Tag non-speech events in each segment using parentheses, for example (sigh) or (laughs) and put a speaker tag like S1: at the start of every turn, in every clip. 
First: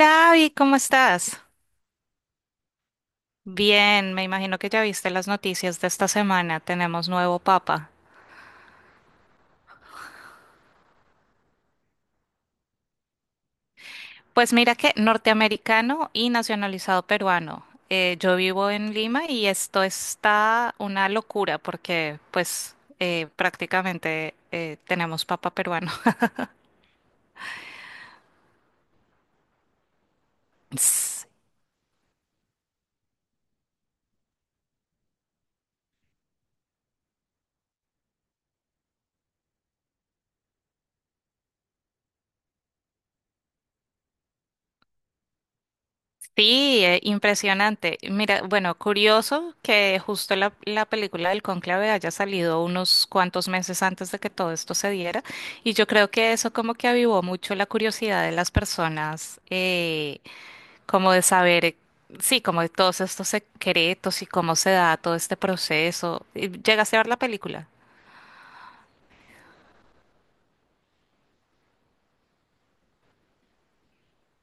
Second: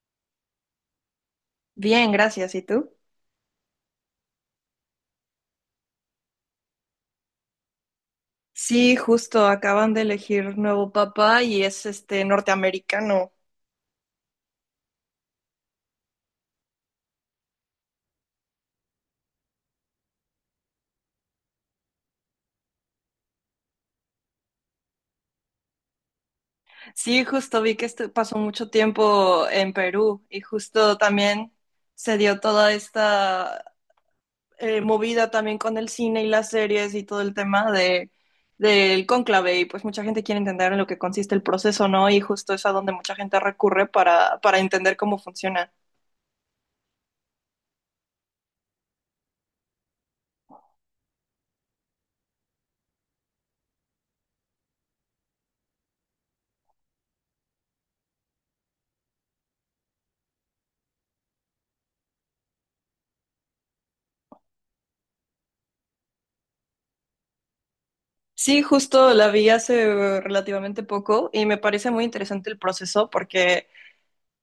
S1: Hola, Abby, ¿cómo estás?
S2: Bien, gracias. ¿Y tú?
S1: Bien, me imagino que ya viste las noticias de esta semana. Tenemos nuevo papa.
S2: Sí, justo acaban de elegir nuevo papa y es este norteamericano.
S1: Pues mira que norteamericano y nacionalizado peruano. Yo vivo en Lima y esto está una locura porque pues prácticamente tenemos papa peruano.
S2: Sí, justo vi que pasó mucho tiempo en Perú y justo
S1: (laughs)
S2: también se dio toda esta movida también con el cine y las series y todo el tema de del cónclave y pues mucha gente quiere entender en lo que consiste el proceso, ¿no? Y justo es a donde mucha gente recurre para entender cómo funciona.
S1: Sí, impresionante. Mira, bueno, curioso que justo la película del Cónclave haya salido unos cuantos meses antes de que todo esto se diera, y yo creo que eso como que avivó mucho la curiosidad de las personas, como de saber, sí, como de todos estos secretos y cómo se da todo este proceso. ¿Llegaste a ver la película?
S2: Sí, justo la vi hace relativamente poco y me parece muy interesante el proceso porque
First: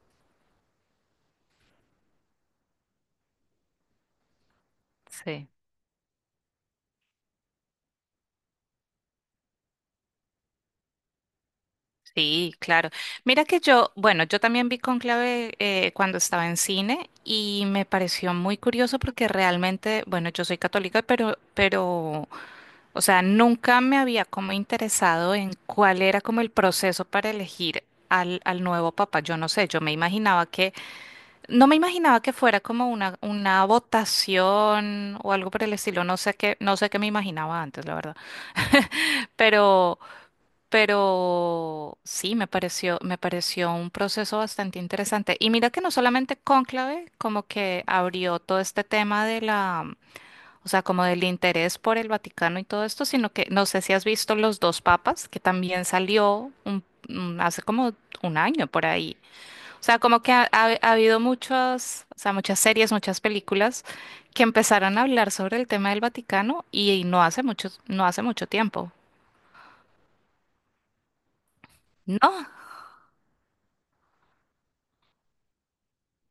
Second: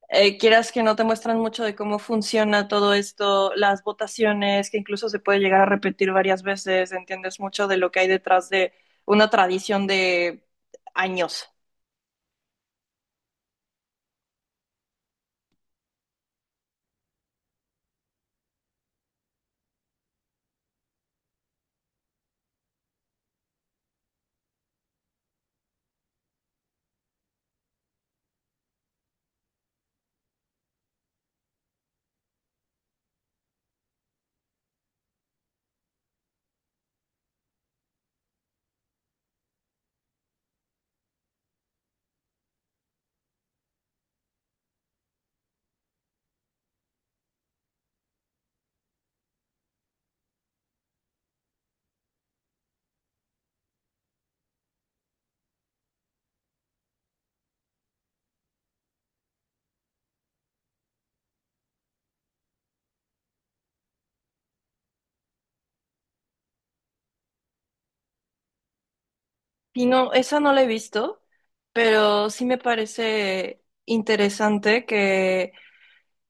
S2: quieras que no te muestran mucho de cómo funciona todo esto, las votaciones, que incluso se puede
S1: Sí.
S2: llegar a repetir varias veces, entiendes mucho de lo que hay detrás de una tradición de años.
S1: Sí, claro. Mira que yo, bueno, yo también vi Cónclave cuando estaba en cine y me pareció muy curioso porque realmente, bueno, yo soy católica, pero, o sea, nunca me había como interesado en cuál era como el proceso para elegir al nuevo papa. Yo no sé, yo me imaginaba no me imaginaba que fuera como una votación o algo por el estilo. No sé qué me imaginaba antes, la verdad. (laughs) Pero pero sí, me pareció un proceso bastante interesante. Y mira que no solamente Cónclave, como que abrió todo este tema de la, o sea, como del interés por el Vaticano y todo esto, sino que no sé si has visto Los dos papas, que también hace como un año por ahí. O sea, como que ha habido muchas, o sea, muchas series, muchas películas que empezaron a hablar sobre el tema del Vaticano y, no hace mucho tiempo.
S2: Y no, esa no la he visto, pero
S1: ¿No?
S2: sí me parece interesante que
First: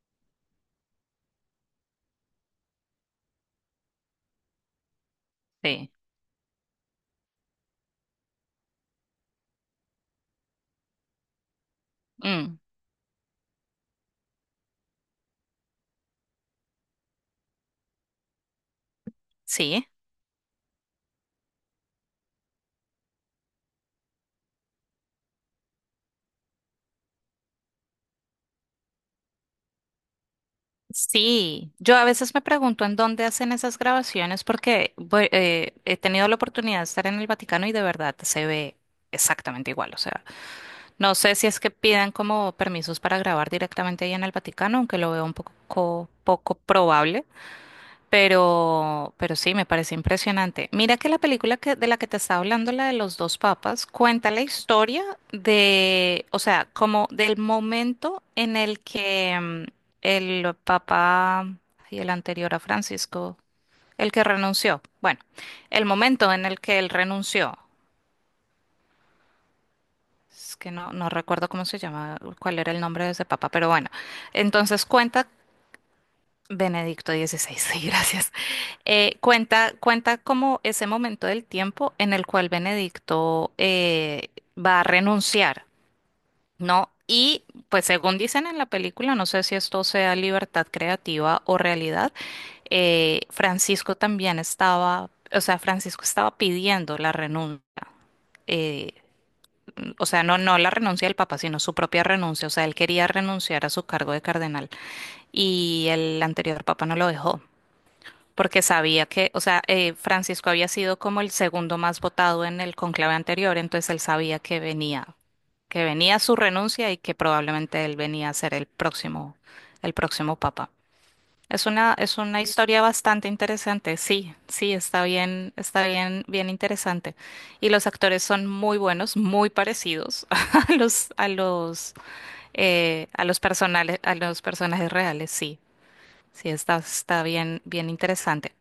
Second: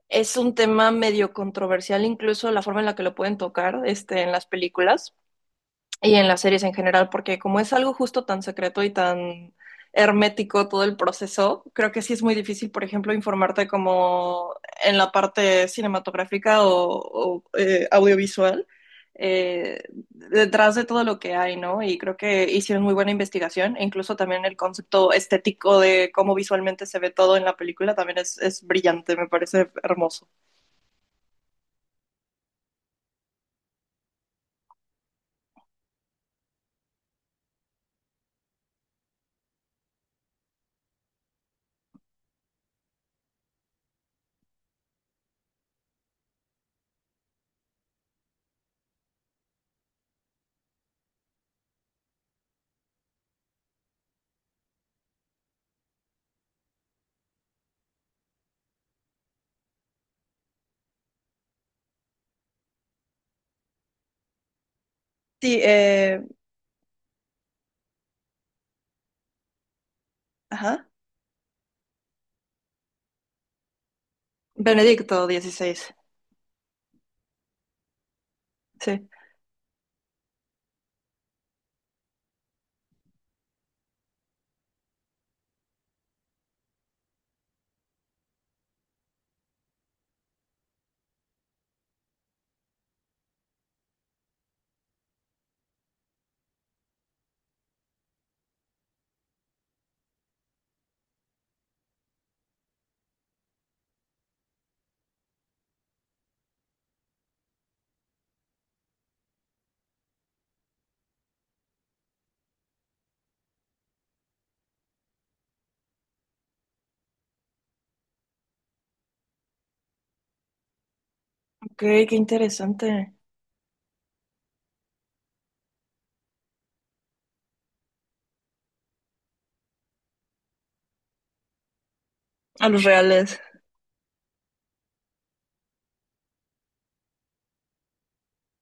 S2: es un tema medio controversial, incluso la forma en la que lo pueden tocar este, en las películas
S1: Sí.
S2: y en las series en general, porque como es algo justo tan secreto y tan hermético todo el proceso, creo que sí es muy difícil, por ejemplo, informarte como en la parte cinematográfica o audiovisual. eh,
S1: Sí,
S2: Detrás de todo lo que hay, ¿no? Y creo que hicieron muy buena investigación, e incluso también el concepto estético de cómo visualmente se ve todo en la película también es brillante, me parece hermoso.
S1: sí. Yo a veces me pregunto en dónde hacen esas grabaciones porque he tenido la oportunidad de estar en el Vaticano y de verdad se ve exactamente igual. O sea, no sé si es que pidan como permisos para grabar directamente ahí en el Vaticano, aunque lo veo un poco, poco probable, pero sí, me parece impresionante. Mira que la película de la que te estaba hablando, la de los dos papas, cuenta la historia de, o sea, como del momento en el que el papa y el anterior a Francisco, el que renunció. Bueno,
S2: Sí,
S1: el momento en el que él renunció. Es que
S2: ajá.
S1: no, no recuerdo cómo se llama, cuál era el nombre de ese papa, pero bueno. Entonces
S2: Benedicto
S1: cuenta
S2: XVI.
S1: Benedicto XVI, (laughs) sí, gracias.
S2: Sí.
S1: Cuenta como ese momento del tiempo en el cual Benedicto va a renunciar, ¿no? Y pues según dicen en la película, no sé si esto sea libertad creativa o realidad, Francisco también estaba, o sea, Francisco estaba pidiendo la renuncia. eh, o sea, no la renuncia del Papa, sino su propia renuncia. O sea, él quería renunciar a su cargo de cardenal y el anterior Papa no lo dejó porque sabía que, o sea, Francisco había sido como el segundo más votado en el conclave anterior, entonces él sabía que venía su renuncia y que probablemente él venía a ser el próximo papa.
S2: Ok, qué
S1: Es una historia
S2: interesante.
S1: bastante interesante, sí, sí, está bien, bien interesante. Y los actores son muy buenos, muy parecidos (laughs) a a los,
S2: A los reales.
S1: a los personajes reales, sí, sí, está, está bien, bien interesante.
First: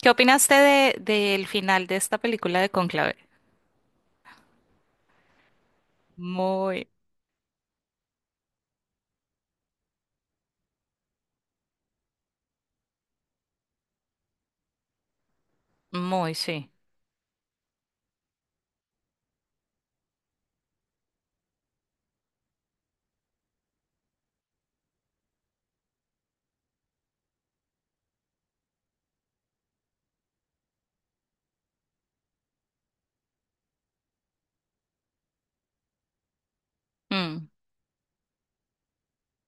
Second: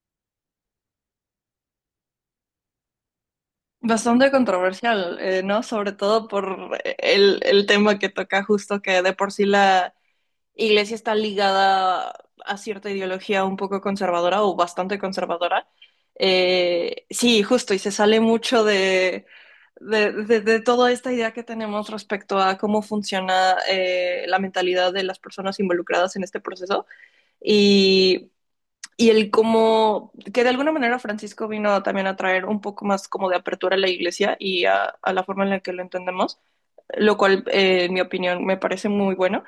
S1: ¿Qué opinaste de, del final de esta película de Conclave?
S2: Bastante controversial, ¿no? Sobre todo por
S1: Muy,
S2: el tema que toca justo que de por sí la iglesia está ligada a cierta ideología un poco conservadora o bastante conservadora.
S1: muy, sí.
S2: Sí, justo, y se sale mucho de toda esta idea que tenemos respecto a cómo funciona la mentalidad de las personas involucradas en este proceso. Y y el como que de alguna manera Francisco vino también a traer un poco más como de apertura a la iglesia y a la forma en la que lo entendemos, lo cual
S1: Mm.
S2: en mi opinión me parece muy bueno.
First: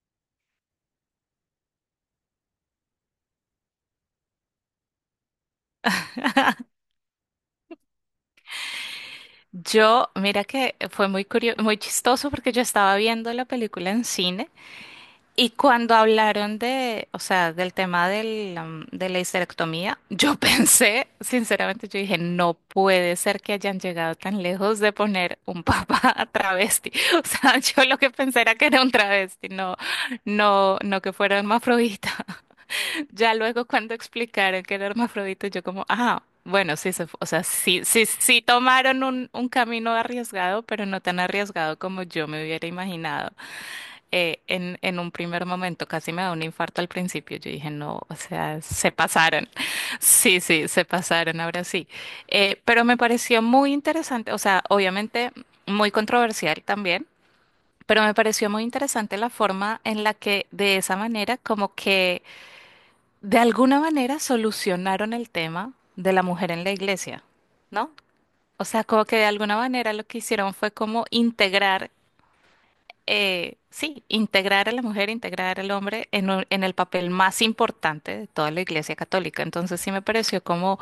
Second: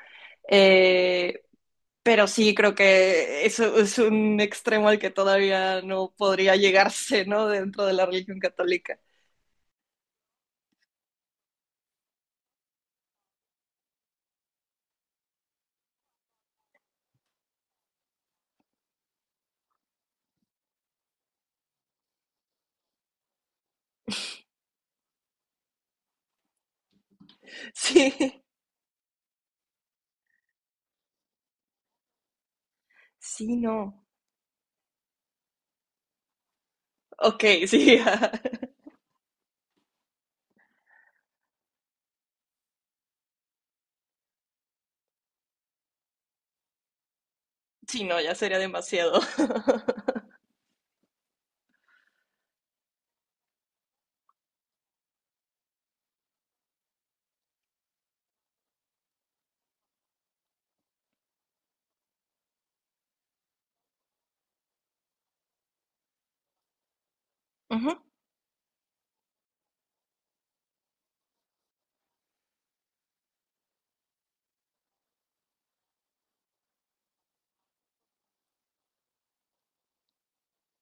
S2: Eh, pero sí creo que eso es un extremo al que todavía no podría llegarse, ¿no? Dentro de la religión católica.
S1: Yo, mira que fue muy curioso, muy chistoso porque yo estaba viendo la película en cine y cuando hablaron de, o sea, del tema de la histerectomía, yo (laughs) pensé, sinceramente, yo dije, no puede ser que hayan llegado tan lejos de poner un papá (laughs) travesti. O sea, (laughs)
S2: (laughs)
S1: yo lo que
S2: Sí,
S1: pensé era que era un travesti, no, no que fuera hermafrodita. Ya
S2: sí,
S1: luego cuando
S2: no.
S1: explicaron que era hermafrodita, yo como, ah, bueno, sí, o sea,
S2: Ok,
S1: sí,
S2: sí,
S1: sí, sí
S2: (laughs)
S1: tomaron un camino arriesgado, pero no tan arriesgado como yo me hubiera imaginado. En un primer momento casi me da un infarto al principio. Yo dije, no,
S2: sí,
S1: o
S2: no, ya sería
S1: sea, se
S2: demasiado.
S1: pasaron. (laughs) Sí, sí, se pasaron, ahora sí. Pero me pareció muy interesante, o sea, obviamente muy controversial también. Pero me pareció muy interesante la forma en la que de esa manera como que de alguna manera solucionaron el tema de la mujer en la iglesia,
S2: Uh
S1: ¿no?
S2: -huh.
S1: O sea, como que de alguna manera lo que hicieron fue como integrar sí, integrar a la mujer, integrar al hombre en, en el papel más importante de toda la Iglesia Católica. Entonces sí me pareció como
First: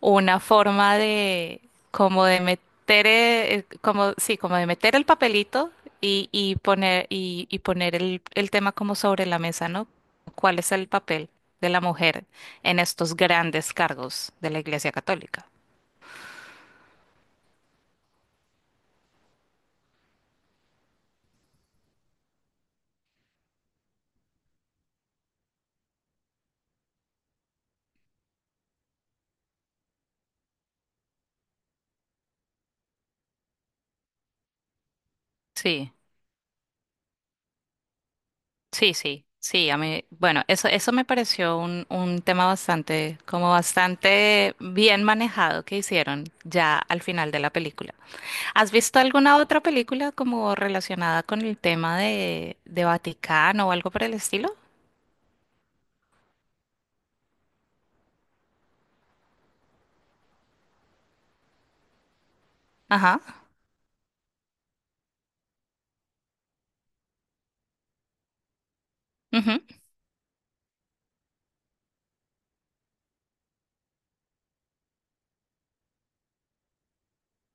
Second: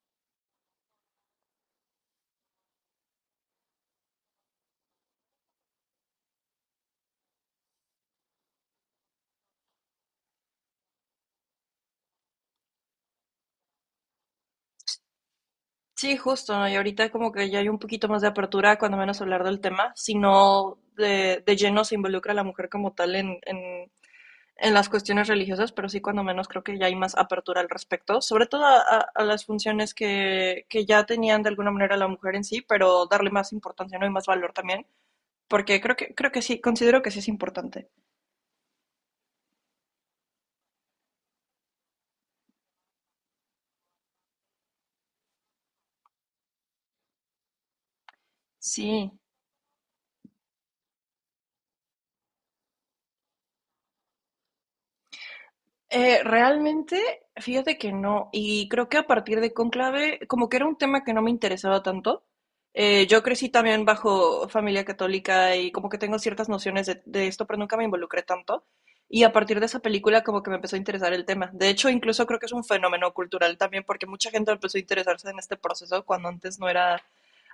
S1: una forma de, como de meter, sí, como de meter el papelito y poner el tema como sobre la mesa, ¿no? ¿Cuál es el papel de la mujer en estos grandes cargos de la Iglesia Católica?
S2: Sí, justo, ¿no? Y ahorita como que ya hay un poquito más de apertura, cuando menos hablar del tema, sino de lleno se involucra la mujer como tal en las cuestiones religiosas, pero sí cuando menos creo que ya hay más apertura al respecto, sobre todo a, a las funciones que ya tenían de alguna manera la mujer en sí, pero darle más importancia, ¿no? Y más valor también, porque
S1: Sí.
S2: creo que sí, considero que sí es importante.
S1: Sí, sí, sí, a mí, bueno, eso me pareció un tema bastante, como bastante bien manejado que hicieron ya al final de la película. ¿Has visto
S2: Sí.
S1: alguna otra película como relacionada con el tema de Vaticano o algo por el estilo?
S2: Realmente, fíjate que no. Y creo que a partir de Cónclave, como que era un tema que no me interesaba tanto.
S1: Ajá.
S2: Yo crecí también bajo familia católica y como que tengo ciertas nociones de esto, pero nunca me involucré tanto. Y a partir
S1: Ujú,
S2: de esa película como que me empezó a interesar el tema. De hecho, incluso creo que es un fenómeno cultural también, porque mucha gente empezó a interesarse en este proceso cuando antes no era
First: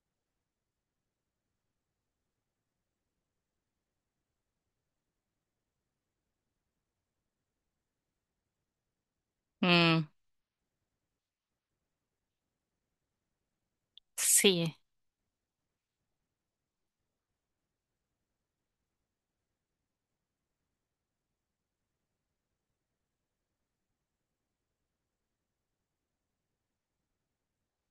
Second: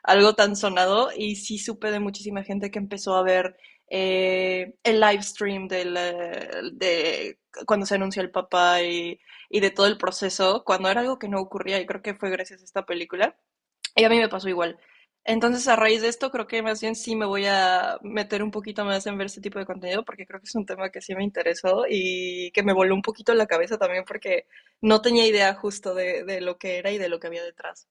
S2: algo tan sonado. Y sí supe de muchísima gente que empezó a ver el live stream del, de cuando se anunció el papá y de todo el
S1: mm,
S2: proceso, cuando era algo que no ocurría y creo que fue gracias a esta película. Y a mí me pasó
S1: sí.
S2: igual. Entonces, a raíz de esto, creo que más bien sí me voy a meter un poquito más en ver este tipo de contenido, porque creo que es un tema que sí me interesó y que me voló un poquito la cabeza también, porque no tenía idea justo de lo que era y de lo que había detrás.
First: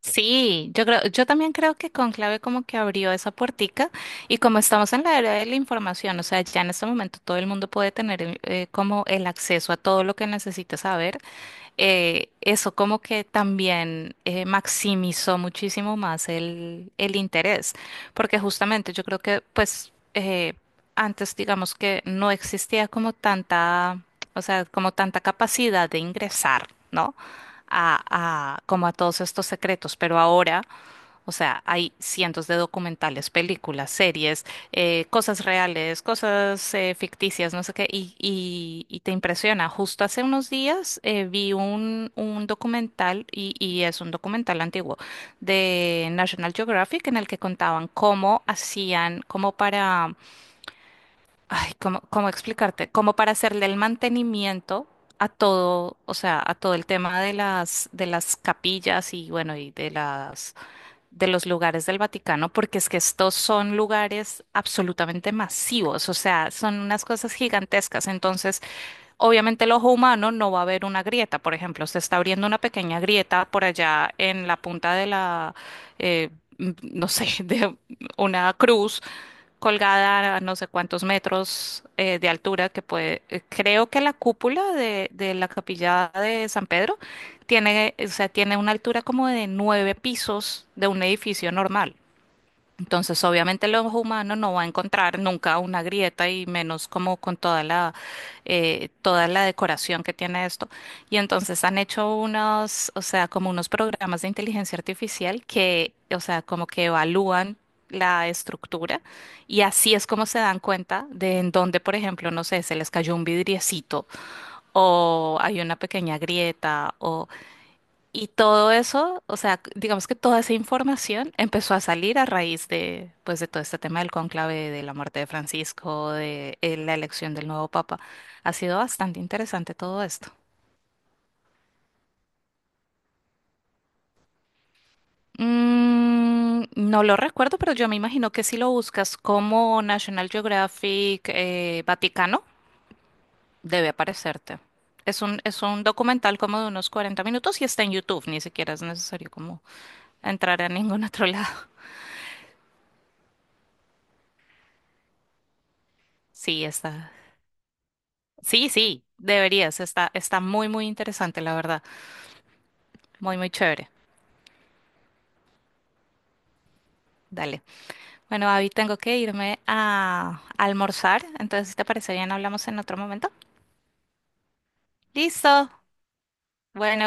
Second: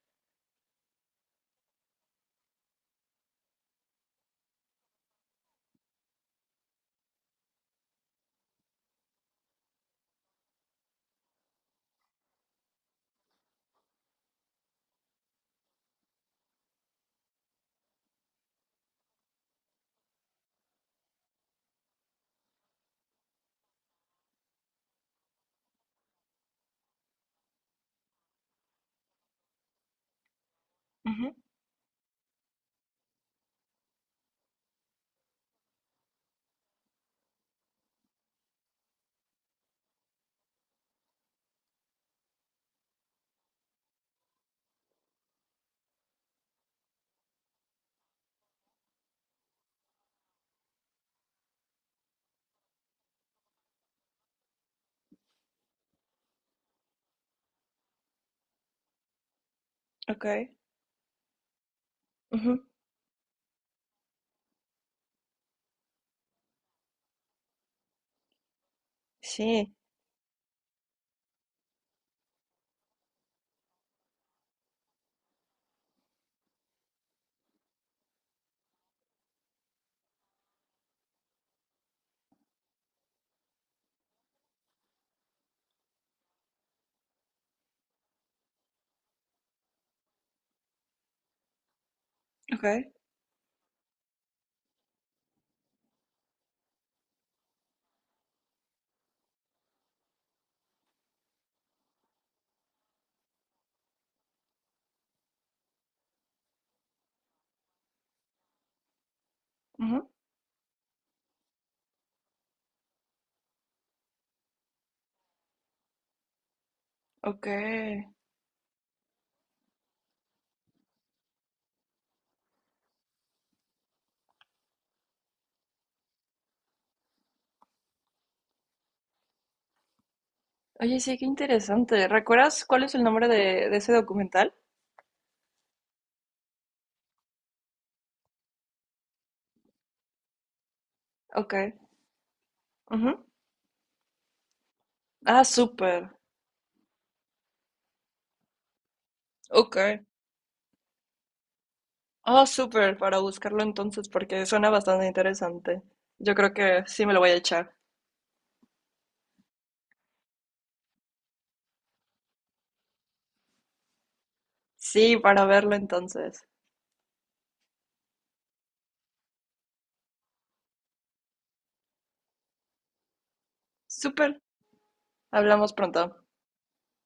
S1: Sí, yo creo, yo también creo que Conclave como que abrió esa puertica y como estamos en la era de la información, o sea, ya en este momento todo el mundo puede tener como el acceso a todo lo que necesita saber, eso como que también maximizó muchísimo más el interés, porque justamente yo creo que pues antes digamos que no existía como tanta, o sea, como tanta capacidad de ingresar, ¿no? Como a todos estos secretos, pero ahora, o
S2: Ujú.
S1: sea, hay cientos de documentales, películas, series, cosas reales, cosas ficticias, no sé qué, y te impresiona. Justo hace unos días un documental, y es un documental antiguo, de National Geographic, en el que contaban cómo hacían, como para Ay, ¿cómo, cómo explicarte? Como para hacerle el mantenimiento a todo, o sea, a todo el tema de de las capillas y bueno,
S2: Ok,
S1: de los lugares del Vaticano,
S2: ujú.
S1: porque es que estos son lugares absolutamente masivos, o sea, son unas cosas gigantescas. Entonces, obviamente el
S2: Sí,
S1: ojo humano no va a ver una grieta, por ejemplo, se está abriendo una pequeña grieta por allá en la punta de la, eh, no sé, (laughs) de una cruz colgada a no sé cuántos metros de altura que puede, creo que la cúpula de la capilla de San Pedro tiene, o sea, tiene una altura como de nueve pisos de un edificio normal.
S2: ok,
S1: Entonces, obviamente los humanos no va a encontrar nunca una grieta y menos como con toda la decoración que tiene esto. Y entonces han hecho unos, o sea, como unos programas de inteligencia artificial que, o sea, como que evalúan la estructura y así es
S2: ujú,
S1: como se dan cuenta de en dónde, por ejemplo, no sé, se les cayó un vidriecito o hay una pequeña grieta o...
S2: ok.
S1: Y todo eso, o sea, digamos que toda esa información empezó a salir a raíz de, pues, de todo este tema del cónclave, de la muerte de Francisco, de la elección del nuevo papa. Ha sido bastante interesante todo esto.
S2: Oye, sí, qué interesante. ¿Recuerdas cuál es el nombre de ese documental?
S1: Mm, no lo recuerdo, pero yo me imagino que si lo buscas como National Geographic
S2: Ok.
S1: Vaticano,
S2: Ujú.
S1: debe aparecerte.
S2: Ah,
S1: Es un
S2: súper.
S1: documental como de unos 40 minutos y está en YouTube, ni siquiera es necesario como
S2: Ok.
S1: entrar a ningún (laughs) otro lado.
S2: Ah, súper, para buscarlo entonces, porque suena bastante interesante. Yo creo
S1: Sí,
S2: que sí
S1: está,
S2: me lo voy a echar.
S1: sí, sí, deberías. Está, está muy, muy interesante, la verdad. Muy, muy chévere.
S2: Sí, para verlo entonces.
S1: Dale. Bueno, Abby, tengo que irme a almorzar. Entonces, si te parece bien, hablamos en otro momento.
S2: Súper.
S1: Listo.
S2: Hablamos pronto.
S1: Bueno.